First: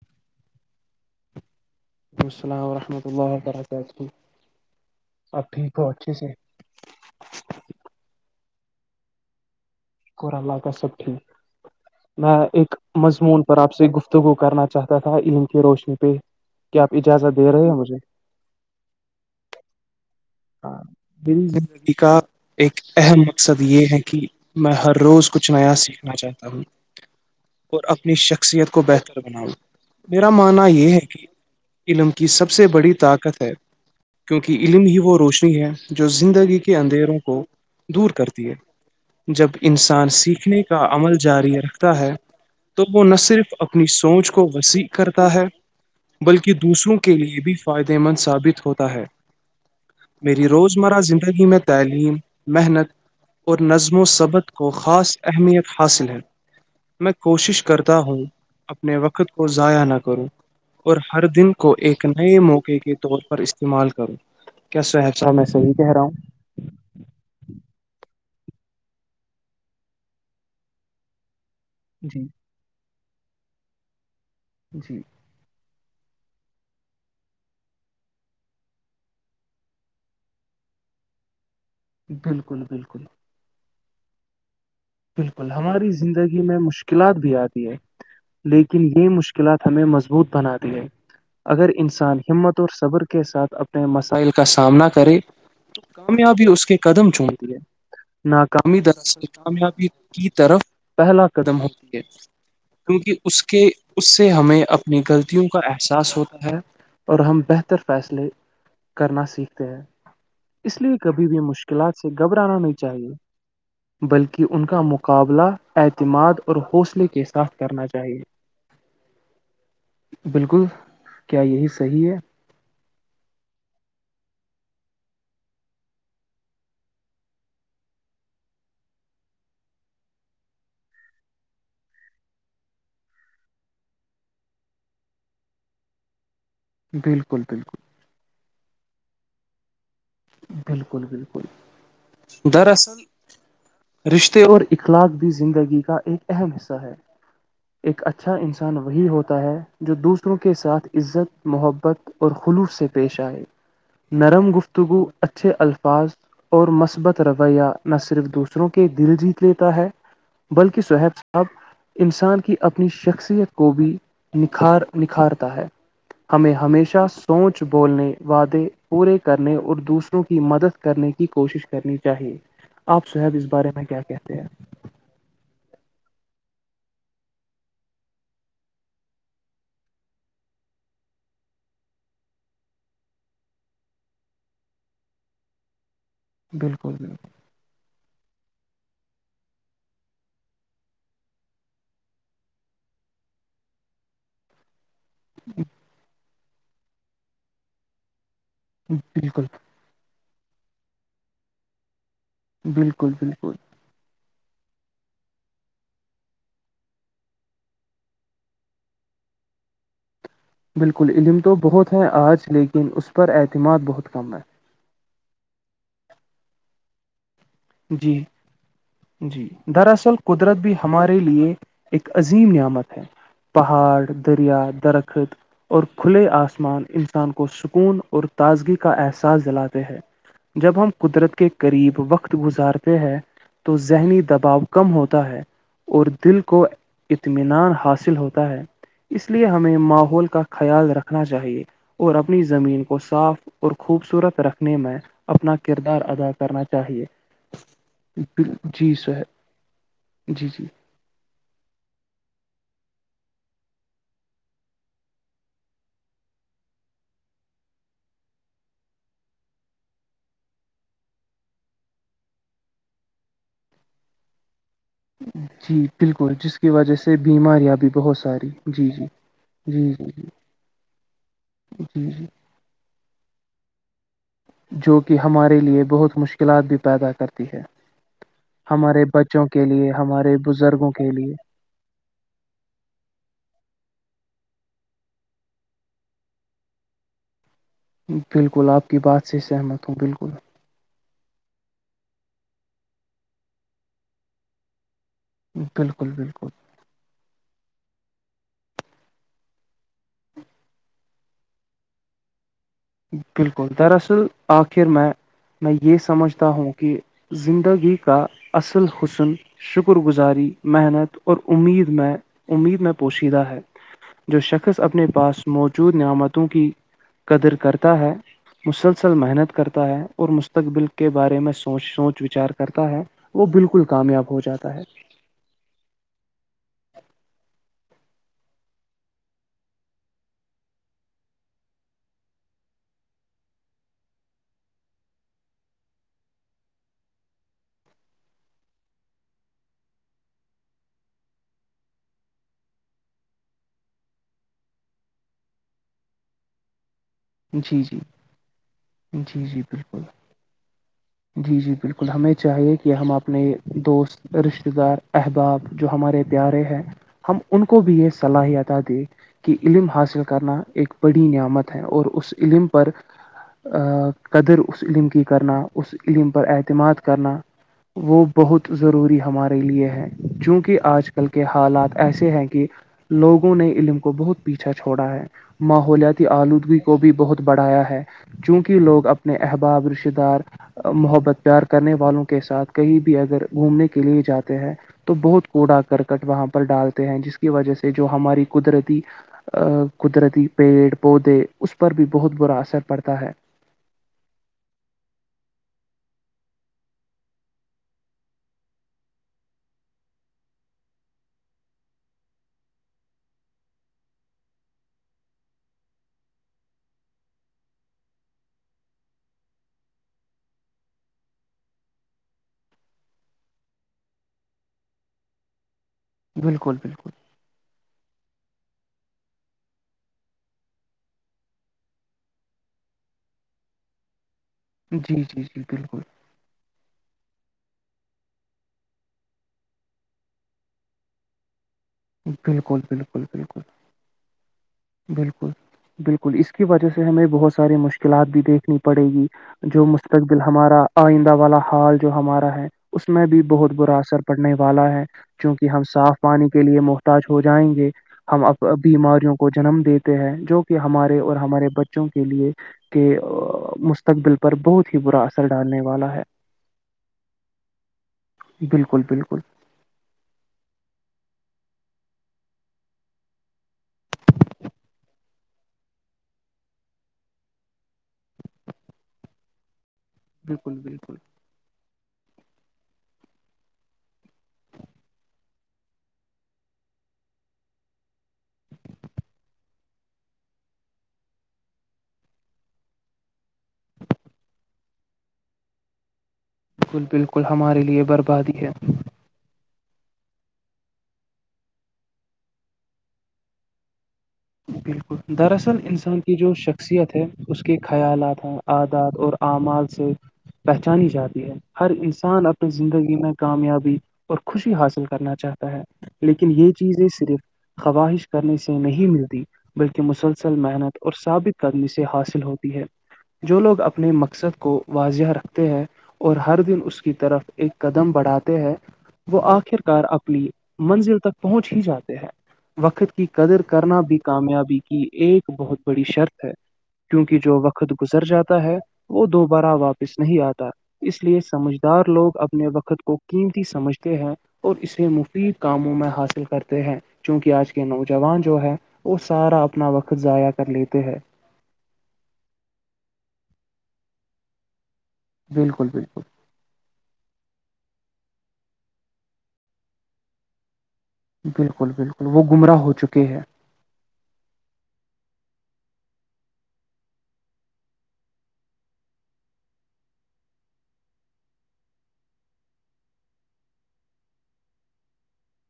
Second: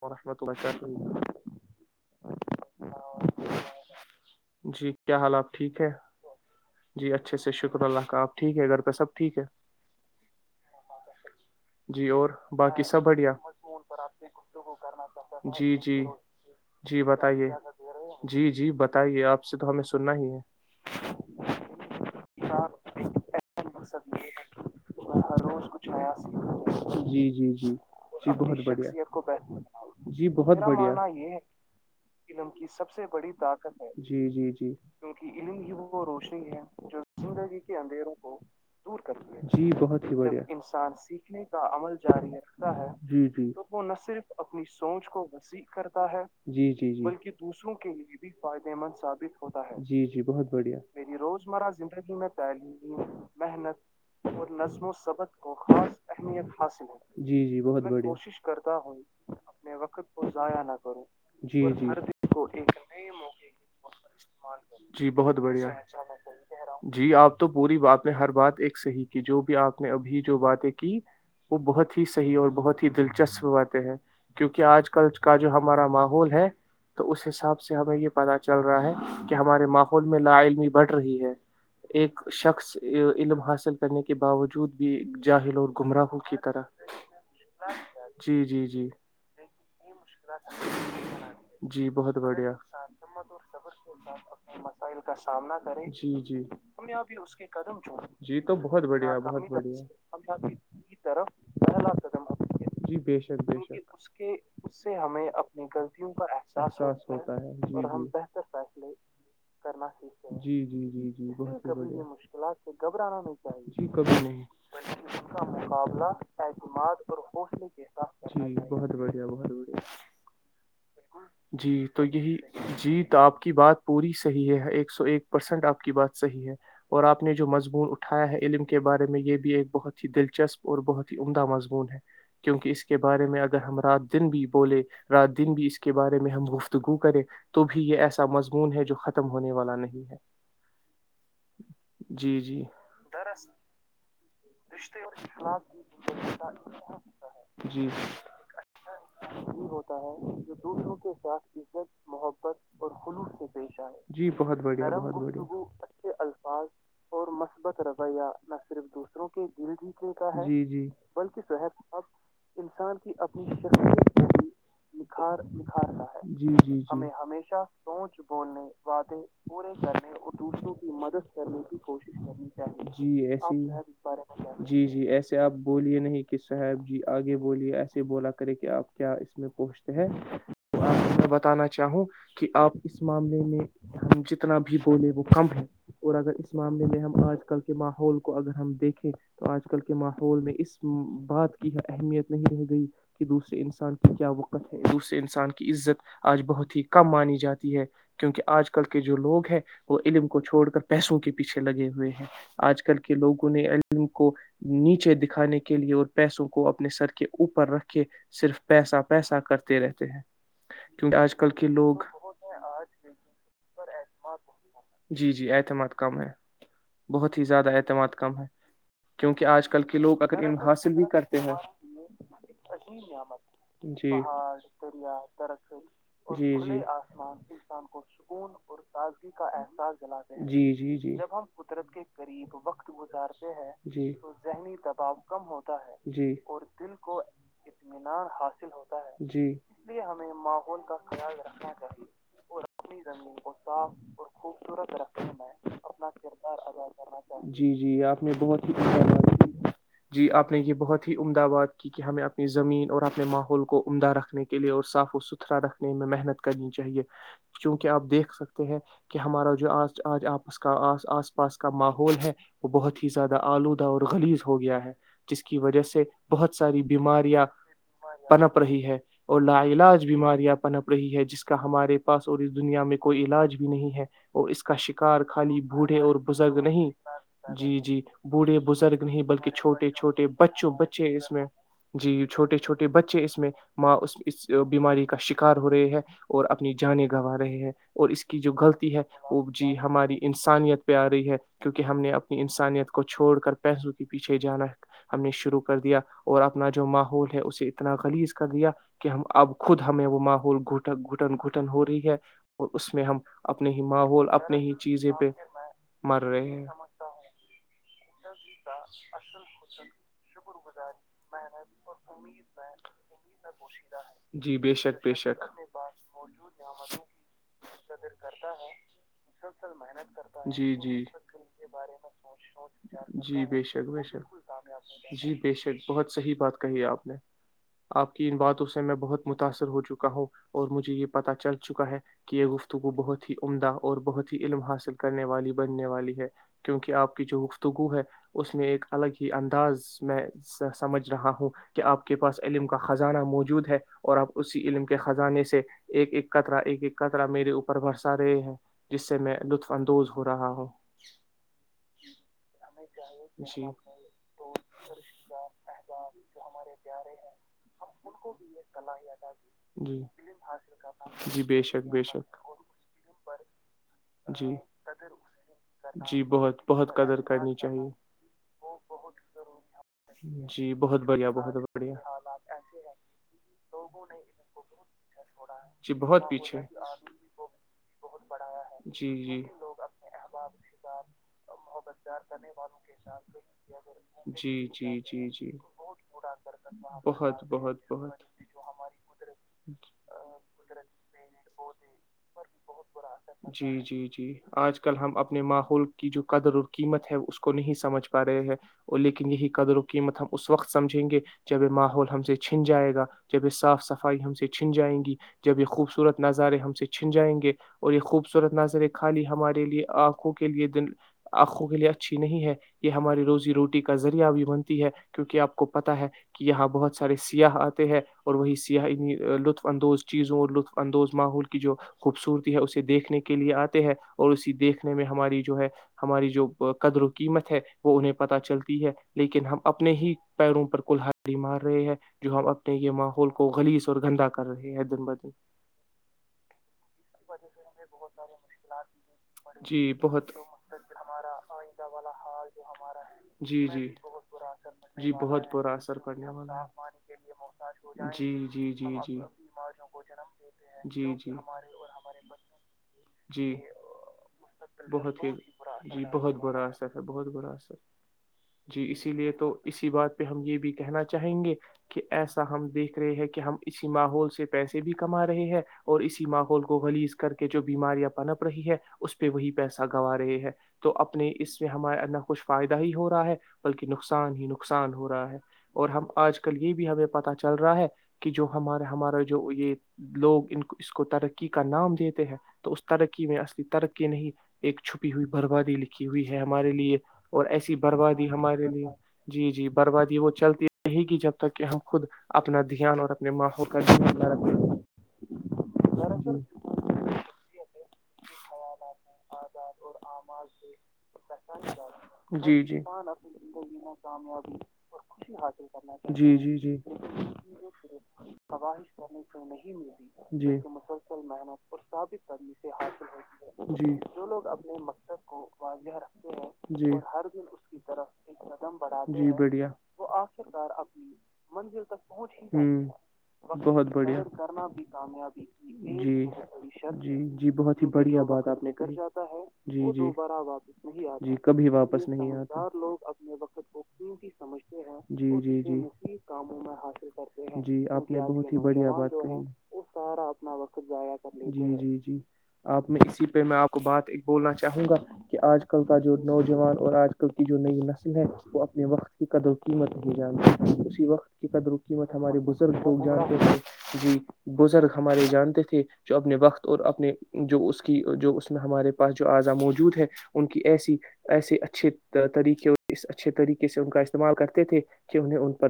وورحمۃ اللہ لیک السلام وورحمۃ اللہ وبرکاتہ جی کیا حال آب آپ ٹھیک ہو ہے اچھے سے جی اچھے سے شکر اللہ کا آپ ٹھیک ہے گھر کا سب ٹھیک ہے شکر اللہ کا سب ٹھیک جی اور میں ایک باقی سب بڑھیا مضمون پر آپ سے گفتگو کرنا چاہتا تھا علم کی جی روشنی جی پہ کیا آپ جی اجازت بتائیے دے رہے ہیں مجھے جی جی بتائیے آپ سے تو ہمیں سننا ہی ہے ہ میری زندگی کا ایک اہم مقصد یہ ہے کہ میں ہر روز کچھ نیا سیکھنا چاہتا ہوں جی جی جی اور اپنی جی بہت شخصیت کو بڑھیا بہتر بناؤ جی میرا بہت ماننا یہ ہے بڑھیا کہ علم کی سب سے بڑی طاقت ہے کیونکہ علم ہی وہ روشنی علم ہے ہی جو روشنی زندگی ہے کے جو اندھیروں کو زندگی کے دور اندھیروں کو کرتی ہے دور کرتی ہے جب جی بہت انسان ہی بڑھیا سیکھنے کا انسان عمل سیکھنے جاری کا عمل رکھتا ہے جاری رکھتا تو ہے وہ نہ جی جی صرف وہ اپنی نہ سوچ صرف کو اپنی وسیع سوچ کو کرتا ہے وسیع کرتا ہے بلکہ جی جی دوسروں کے بلکہ لیے بھی دوسروں کے فائدے لیے مند بھی ثابت فائدے ہوتا مند ہے ثابت ہوتا ہے جی میری بہت بڑھیا روزمرہ میری روز زندگی میں مرہ زندگی تعلیم میں محنت تعلیمی اور نظم و محنت ثبت اور کو نظم و خاص سبت کو اہمیت خاص حاصل ہے اہمیت حاصل میں ہے جی جی کوشش بہت کرتا ہوں بڑھیا کرتا اپنے ہوں وقت کو ضائع نہ کرو اور ہر دن جی کو ایک جی نئے کو موقعے کے طور پر استعمال کرو جی بہت بڑھیا ہے جی آپ تو پوری بات میں ہر بات ایک صحیح کی جو بھی آپ نے ابھی جو باتیں کی وہ بہت ہی جی صحیح اور بہت ک چسپواتے ہیں کیونکہ آج جی کل کا جو ہم ہمارا ماحول ہے تو اس حساب سے ہمیں یہ پتا چل رہا ہے کہ ہمارے ماحول میں لا علمی بڑھ رہی ہے ایک بالکل شخص بالکل علم حاصل کرنے کے باوجود بھی بالکل جاہل اور ہماری گمراہوں کی زندگی میں طرح مشکلات بھی آتی ہیں جی جی لیکن جی یہ مشکلات ہمیں مضبوط بنا دی ہے اگر جی بہت انسان بڑھیا ہمت اور صبر کے ساتھ اپنے مسائل کا سامنا کرے تو جی جی کامیابی اس کے قدم چن دی ہے جی تو ناکامی بہت بڑھیا درل بہت بڑھیا کی طرف پہلا قدم ہوتی ہے جی کیونکہ بے شک اس کے بےک اس سے ہمیں اس سے اپنی ہمیں غلطیوں کا اپنی غلطیوں احساس کا ہوتا ہے اااستا اور ہم بہتر ہے ہم فیصلے بہتر فیصلے کرنا سیکھتے ہیں کرنا جی اس جی لیے جی کبھی جی بھی سے مشکلات سے گھبرانا نہیں چاہیے ج کہ ان کا مقابلہ اعتماد اور حوصلے کے ساتھ کرنا چاہیے جی بہت بڑھیا بہت بڑھیا بالکل کیا یہی جی تو صحیح ہے یہی جیت آپ کی بات پوری صحی ہے ایک سو ایک پرسینٹ آپ کی بات صحیح ہے اور آپ نے جو مضمون اٹھایا ہے علم کے بارے میں یہ بھی ایک بہت ہی دلچسپ اور بہت ہی عمدہ مضمون ہے کیونکہ اس کے بارے میں اگر ہم رات دن بھی بولے رات دن بھی اس کے بارے میں ہم گفتگو کرے بالکل بالکل تو بھی یہ ایسا مضمون ہے جو ختم ختم ہونے والا نہیں ہے بالکل بالکل جی جی دراصل رشتے اور اخلاق بھی زندگی کا ایک اہم حصہ ہے جی ایک اچھا انسان وہی ہوتا ہے جو دوسروں کے ساتھ عزت محبت اور خلوص سے پیش آئے جی نرم بہت گفت بڑھیا گو بہت بڑھیا اچھے الفاظ اور مثبت رویہ نہ صرف دوسروں کے دل جیت لیتا ہے جی بلکہ جی سہیب صاحب انسان کی اپنی شخصیت کو بھی نکھار نکھارتا ہے ہمیں جی جی جی ہمیشہ سوچ بولنے وعدے پورے کر پورے کرنے اور دوسروں کی مدد کرنے کوشش کی کرنی کوشش چاہیے کرنی چاہیے آپ جی صہیب اس بارے میں کیا کہتے ہیں ایسی جی جی ایسے آپ بولیے نہیں صاب جی آگے بولیے ایسے بولا کرے کہ آپ کیا اس میں پہنچتے ہیں تو آپ بتانا چاہوں کہ آپ اس معاملے میں ہم جتنا بھی بولے وہ کم ہے اور اگر اس معاملے بالکل میں ہم آج کل کے ماحول کو اگر ہم دیکھیں تو آج کل کے ماحول میں اس بات کی اہمیت نہیں رہ گئی کہ دوسرے انسان کی کیا وقت اسے انسان کی عزت آج بہت ہی کم مانی جاتی ہے کیونکہ آج کل بالکل کے جو بالکل لوگ ہیں وہ علم کو چھوڑ کر پیسوں کے پیچھے لگے ہوئے ہیں آج کل بالکل کے لوگوں بالکل نے علم کو نیچے دکھانے کے لیے اور پیسوں کو اپنے سر کے اوپر رکھ کے صرف پیسا پیسا کرتے رہتے ہیں بالکل کیونکہ آج علم کل تو کے بہت لوگ ہیں آج لیکن اس پر اعتماد بہت کم ہے جی جی اعتماد کم ہے بہت ہی زیادہ اعتماد جی کم ہے کیونکہ جی آج کل کے دراصل لوگ اگر قدرت ان حاصل بھی کر ہمارے لیے ایک عظیم نعمت ہے پہاڑ جی دریا درخت اور کھلے جی آسمان انسان کو سکون اور تازگی کا احساس دلاتے ہیں جب ہم قدرت کے قریب وقت ب وقت گزارتے ہیں گزارتے تو ہیں ذہنی تو دباؤ ذہنی کم دباؤ ہوتا ہے کم ہوتا اور ہے دل کو اطمینان حاصل ہوتا ہے اس لیے جی جی ہمیں ماحول کا خیال رکھنا چاہیے اور اپنی زمین کو صاف اور خوبصورت رکھنے میں اپنا کردار ادا کرنا چاہیے جی جی آپ نے بہت ہی جی سر جی آپ نے یہ بہت امدباد کی کہ ہمیں اپنی زمین اور اپنے ماحول کو عمدہ رکھنے کے لیے اور صاف و ستھرا رکھنے میں محنت کرنی چاہیے چونکہ آپ دیکھ سکتے ہیں کہ ہمارا جو آج آج آپس کا آ آس پاس کا ماحول ہے وہ بہت ہی زیادہ آلودہ اور لیز ہو گیا ہے جس کی وجہ جی بالکل بہت جس کی ساری وجہ سے بیماریاں بھی بہت ساری پنپ رہی جی ہے جی اور جی جی لالاج بیماریاں پنپ رہی ہے جس کا ہمارے جی جی پاس اور اس دنیا میں کوئی علاج بھی نہیں ہے اور اس کا جو کہ شکار ہمارے خالی لیے بوڑھے اور بہت بزرگ مشکلات بھی نہیں پیدا کرتی ہے جی جی بوڑھے بزرگ ہمارے نہیں بچوں بلکہ کے چھوٹے لیے چھوٹے ہمارے بچوں بزرگوں بچ کے لیے اس میں جی چھوٹے چھوٹے بچے اس میں ماں اس بیماری کا شکار ہو رہے ہیں اور اپنی جان گوا رہے ہیں اور اس کی جو بالکل آپ غلطی کی ہے بات سے وہ جی سہمت ہوں ہماری بالکل انسانیت پہ آ رہی ہے کیونکہ ہم نے اپنی انسانیت کو چھوڑ کر پیسوں کے پیچھے جانا ہم نے کر دیا بالکل بالکل اور اپنا جو ماحول ہے اسی اتنا خلیز کر دیا کہ ہم اب خود ہمیں وہ ماحول گٹن گھٹن گھٹن ہو رہی ہے اس میں ہم بالکل اپنے ہی دراصل ماحول اپنے ہی آخر میں چیزیں پہ میں یہ مر رہے سمجھتا ہیں ہوں کہ زندگی کا اصل حسن شکر گزار محنت اور اد میں امید میں پوشیدہ ہے جو جی بے شخص شک اپنے بے شک پاس موجود نعمتوں کی قدر کر ہے مسلسل محنت کرتا ہے اور جی مستقبل جی کے بارے میں سوچ سوچ وچار کرتا ہے جی وہ بے بالکل شک بے کامیاب ہو جاتا ہے جی بے شک بہت صحیح بات کہی ہے آپ نے آپ کی ان باتوں سے میں بہت متاثر ہو چکا ہوں اور مجھے یہ پتہ چل چکا ہے کہ یہ گفتگو بہت ہی عمدہ اور بہت ہی علم حاصل کرنے والی بننے والی ہے کیونکہ آپ کی جو گفتگو ہے اس میں ایک الگ ہی انداز میں سمجھ رہا ہوں کہ آپ کے پاس علم کا خزانہ موجود ہے اور آپ اسی علم کے خزانے سے ایک ایک کطرہ ایک ایک قطرہ میرے اوپر جی جی برسا رہے ہیں جس سے میں جی جی لطف بالکل اندوز ہو رہا ہوں جی جی بالکل ہمیں چاہیے کہ ہم اپنے دوست رشتے ار احباب جو ہمارے پیارے ہیں ہم ان کو بھی یہ صلاحیت دیں کہ علم جی حاصل کرنا ایک بڑی جی بے نعمت ہے شک بے اور شک اس علم پر جی قدر اس علم کی کرنا اس جی علم پر بہت اعتماد بہت قدر کرنا کرنی چاہیے وہ بہت ضروری ہے لیے ہیں جی چونکہ بہت آج کل بڑھیا کے بہت بڑھیا حالات ایسے ہیں کہ لوگوں نے علم کو بہت پیچھا چھوڑا ہے جی ماحولیاتی بہت آلودگی کے بھی بہت بڑھایا ہے چونکہ لوگ جی اپنے احباب رشتے دار محبت پیار کرنے والوں کے ساتھ کہیں بھی اگر گھومنے کے لیے جی جاتے ہیں جی تو جی بہت جی کوڑا کرکٹ وہاں پر ڈالتے ہیں جس بہت کی وجہ بہت سے جو ہماری قدرتی قدرتی پیڑ پودے پر بھی بہت برا اثر پڑتا ہے جی جی جی آج کل ہم اپنے ماحول کی جو قدر اور قیمت ہے اس کو نہیں سمجھ پا رہے ہیں اور لیکن یہی قدر و قیمت ہم اس وقت سمجھیں گے جب ماحول ہم سے چھن جائے گا جب صاف صفائی ہم سے چھن جائیں گی جب یہ خوبصورت نظارے ہم سے چھن جائیں گے اور یہ خوبصورت نظارے خالی ہمارے لیے آنکھوں کے لیے دن آنکھوں کے لیے اچھی نہیں ہے یہ ہماری روزی روٹی کا ذریعہ بھی بنتی ہے کیونک آپ کو پتا ہے کہ یہاں بالکل بہت سارے بالکل سیاح آتے ہیں اور وہی سیاح لطف اندوز چیزوں اور لطف اندوز ماحول کی جو خوبصورتی ہے اسے دیکھنے کے لیے آتے ہے اور اسی دیکھنے میں جی جی ہماری جو جی ہے بالکل ہماری جو قدر و قیمت ہے وہ انہیں پتا چلتا ہے لیکن ہم اپنے ہی پیروں پر کلہاری مار رہے ہیں جو ہم اپنے بالکل یہ بالکل ماحول کو بالکل گلیش اور گندا کر رہے ہیں دن بدن بالکل بالکل اس کی وجہ سے بہت ساری مشکلات بھی دیکھنی پڑے گی جو جی بہت مستقبل ہمارا آئندہ والا حال جو ہمارا ہے اس میں بھی جی بہت جی برا اثر پڑنے والا ہے جی بہت چونکہ برا ہم اثر صاف پانی کے لیے محتاج ہو جائیں گے پڑا۔ جی ہم جی جی بیماریوں کو جنم دیتے ہیں جو کہ جی ہمارے اور ہمارے بچوں کے لیے کہ جی مستقبل پر برا بہت ہی اثر ڈالنے جی والا ہے بہت برا اثر ہے بہت برا اثر جی بالکل اسی لیے بالکل تو اسی بات پہ ہم یہ بھی کہنا چاہیں گے کہ ایسا ہم دیکھ رہے ہیں کہ ہم اسی ماحول سے پیسے بھی کما رہے ہیں اور اسی ماحول کو گلیز کر کے جو بیماریاں پنپ رہی ہے اس پہ وہی پیسہ گوا رہے ہیں بالکل تو بالکل اپنے اس میں ہمارے ال کچھ فائدہ ہی ہو رہا ہے بلکہ نقصان ہی نقصان ہو رہا ہے اور ہم آج کل یہ بھی ہمیں پتا چل رہا ہے کہ جو ہمارا ہمارا جو یہ لوگ اس کو ترقی کا نام دیتے ہیں تو اس ترقی میں اصلی ترقی نہیں ایک چھپی ہوئی بربادی لکھی ہوئی ہے ہمارے لیے بالکل بالکل اور ایسی ہمارے لیے بربادی ہے ہمارے لیے جی جی بربادی وہ چلتی رہے گی جب تک کہ ہم خود اپنا دھیان اور اپنے ماحول کا د بالکل دراصل انسان جو شخصیت ہے اس کے خیالات ہیں عادات اور اعمال سے پہچانی جاتی ہے ہر انسان جی اپنی جی زندگی میں کامیابی اور خوشی حاصل کرنا چاہتا ہے جی لیکن جی یہ جی چیزیں صرف خواہش کرنے سے نہیں مل بلکہ مسلسل جی محنت اور ثابت قدمی سے حاصل ہوتی جو لوگ جی اپنے مقصد کو واضح رکھتے ہیں اور ہر دن جی اس کی طرف ایک قدم بڑھاتے ہیں جی وہ بڑھیا آخر کار اپنی منزل تک پہنچ ہی جاتے ہیں وقت کی قدر کرنا بھی کرنا کامیابی بھی کی کامیابی ایک بہت بڑی کی شرط ہے جر کیونکہ جی جی جو بہت ہی وقت بڑھیا گزر بات جاتا آپ نے ہے کر جاتا وہ ہے دوبارہ جی جی واپس نہیں آتا واپس نہیں آ اس جی لیے کبھی سمجھدار واپس نہیں لوگ آ اپنے لوگ وقت کو اپنے وقت قیمتی کو سمجھتے قتی ہیں اور سمجھتے ہیں اسے جی مفید جی کاموں میں جی حاصل کاموں میں کرتے ہیں حاصل کرتے چونکہ ہیں آج کے جی آپ نے نوجوان بہت ہی جو ہے بڑھیا بات [unintelligible] سارا وہ اپنا وقت سارا ضائع اپنا کر وقت لیتے ضائیا ہیں کر جی جی جی [unintelligible] آپ میں اسی پہ میں آپ کو بات ایک بولنا چاہوں گا کہ آج کل بالکل کا جو بالکل نوجوان اور آج کل کی جو نئی نسل ہے وہ اپنے وقت کی کدوں قیمت نہیں جانتا وقت کی قدر و بالکل قیمت بالکل ہمارے وہ گمراہ بزرگ ہو کو چکے جانتے ہیں تھے جی بزرگ ہمارے جانتے تھے جو اپنے وقت اور اپنے جو اس کی جو اس میں ہمارے پاس جو اعضا موجود ہے ان کی ایسی ایسے اچھے طریقے اس اچھے طریقے سے ان کا استعمال کرتے تھے کہ انہیں ان پر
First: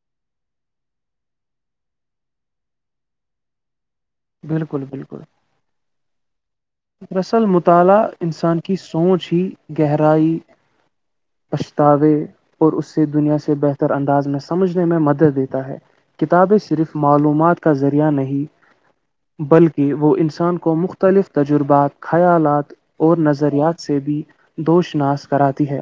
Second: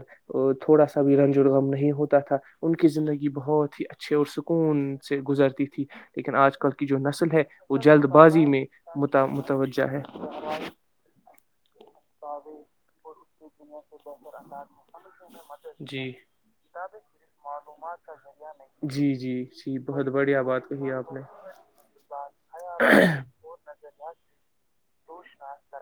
تھوڑا سا بھی رنج غم نہیں ہوتا تھا ان کی زندگی بہت ہی ا اچھے اور بالکل سکون سے بالکل گزرتی تھی لیکن آج کل کی جو نسل ہے دراصل وہ جلد مطالعہ بازی انسان میں کی سوچ ہی متوجہ ہے گہرائی پچھتاوے اور اس سے دنیا سے بہتر انداز میں سمجھنے میں مدد دیتا ہے جی کتابیں صرف معلومات کا ذریعہ نہیں جی جی جی بلکہ بہت وہ بڑھیا انسان بات کو کہی آپ مختلف تجر بات خیالات نے اور نظریات سے بھی دوشناس کراتی ہے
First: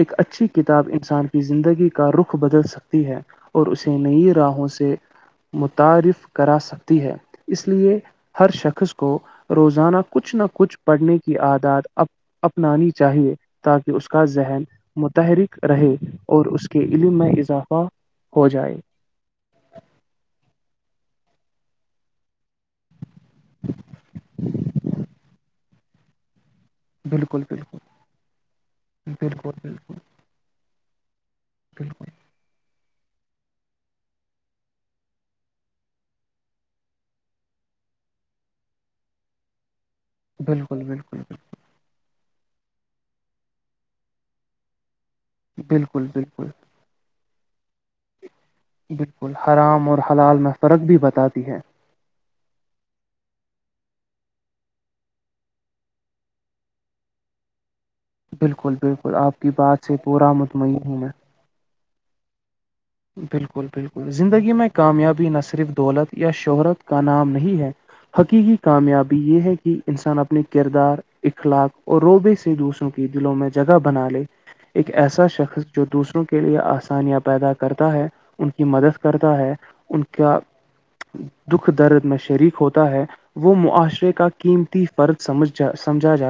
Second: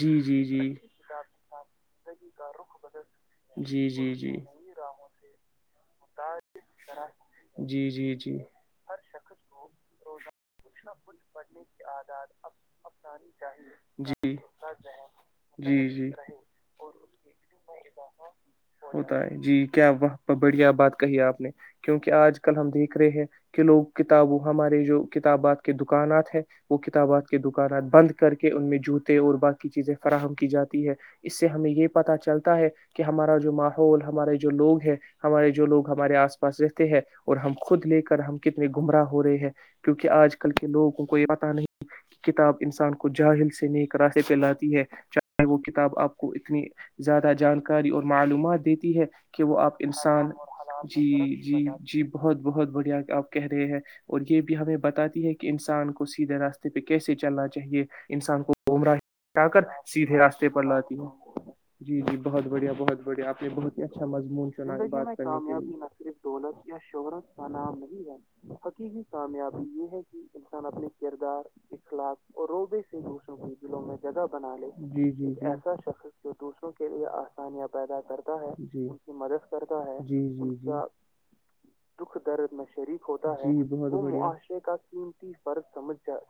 ایک جی اچھی جی کتاب انسان کی زندگی کا رخ بدل سکتی ہے اور جی اسے جی جی نئی راہوں سے متعارف کرا سکتی ہے اس جی جی لیے جی ہر شخص کو روزان کچھ نہ کچھ پڑھنے کی عاداد اپنانی چاہیے تاکہ اس کا جی متحرک جی رہے جی اور اس کے علم میں اضافہ ہو جائے ہوتا ہے جی کیا وہ بڑھیا بات آپ نے کیونکہ آج کل ہم دیکھ رہے ہیں کہ لوگ کتابوں ہمارے جو کتابات کے دکانات ہیں وہ کتابات کے بالکل بالکل دکانات بند کر کے ان میں جوتے اور بالکل باقی چیزیں فراہم کی جاتی ہے اس سے ہمیں یہ بالکل پتا چلتا ہے کہ ہمارا جو ماحول ہمارے جو لوگ ہے ہمارے جو لوگ ہمارے آس پاس رہتے ہے اور ہم خود لے کر ہم کتنے گمراہ ہو رہے ہیں کیونکہ آج کل کے بالکل بالکل لوگوں کو بالکل یہ پتا نہیں کتاب انسان کو جاہل سے نیک راس پہ لاتی ہے وہ کتاب بالکل آپ کو بالکل اتنی زیادہ جانکاری اور معلومات دیتی ہے بالکل کہ وہ آپ حرام اور انسان حلال میں فرق بھی جی بتاتی ہے جی جی بہت بہت بڑھیا آپ کہہ رہے ہیں اور یہ بھی ہمیں بتاتی ہے کہ انسان کو سیدھے راستے پہ کیسے چلنا چاہیے انسان کو بالکل گمراہ بالکل آپ ہٹا کی کر بات سے سیدھے پورا راستے پر مطمئن ہوں لاتی ہے میں جی جی بہت بڑھیا بہت بڑیا آپ نے بہت اچھا مضمون کابی نہ صرف دولت یا شہرت کا نام م گا حقیقی کامیابی یہ ہے کہ انسان اپنے کردار اخلاق اور روبے سے دوسروں کے دلوں میں جگہ بنا لے جی ایسا شخص جو دوسروں کے لیے آسانی کرتا ہے ان کی مدد کرتا ہے ان جی کا جی جی دکھ درد میں شریک ہوتا ہے وہ دون معاشرے کا قیمتی فرض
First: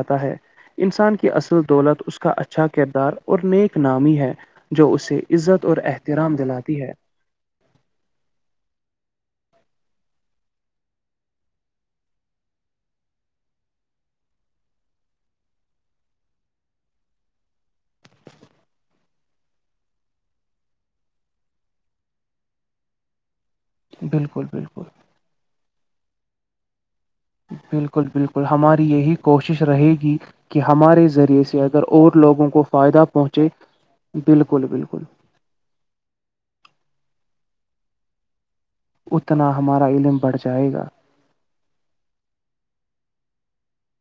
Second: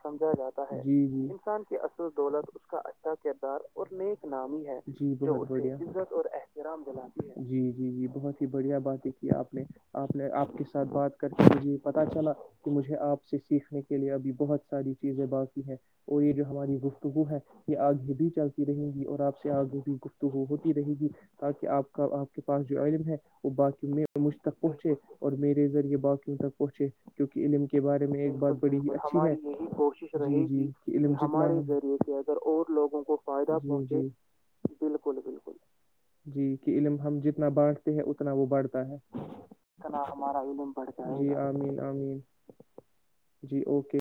سمجھا جاتا ہے انسان کی اصل دولت اس کا اچھا کردار اور نیک نامی ہے اور احترام جلاتے جی جی جی بہت ہی بڑھیا بات دھی آپ آپ نے آپ کے ساتھ بات کر کے مجھے پتا چلا کہ مجھے آپ سے سیکھنے کے لیے ابھی بہت ساری چیزیں باقی ہیں اور یہ جو ہماری گفتگو ہے یہ آگے بھی چلتی رہیں گی اور آپ سے آگ بھی گفتگو ہوتی رہے گی تاکہ آپ کا آپ کے پاس جو علم ہے باقی مجھ بالکل تک بالکل پہنچے اور میرے ذریعے باقی وں تک پہنچے کیوںکہ علم کے بارے بالکل میں ایک بالکل بار بڑی ہماری ہی یہی اچھی رہے کوشش گی جی کہ ہمارے علم ذریعے ہمے سے اگر ذریعے اور سے اگر لوگوں کو اور لوگوں فائدہ کو پہنچے فائدہ پہنچے بالکل بالکل جی کہ علم ہم ج نا بانٹتے ہیں اتنا وہ بانٹتا اتنا ہمارا علم بڑھ جائے گا آمین آمین جی اوکے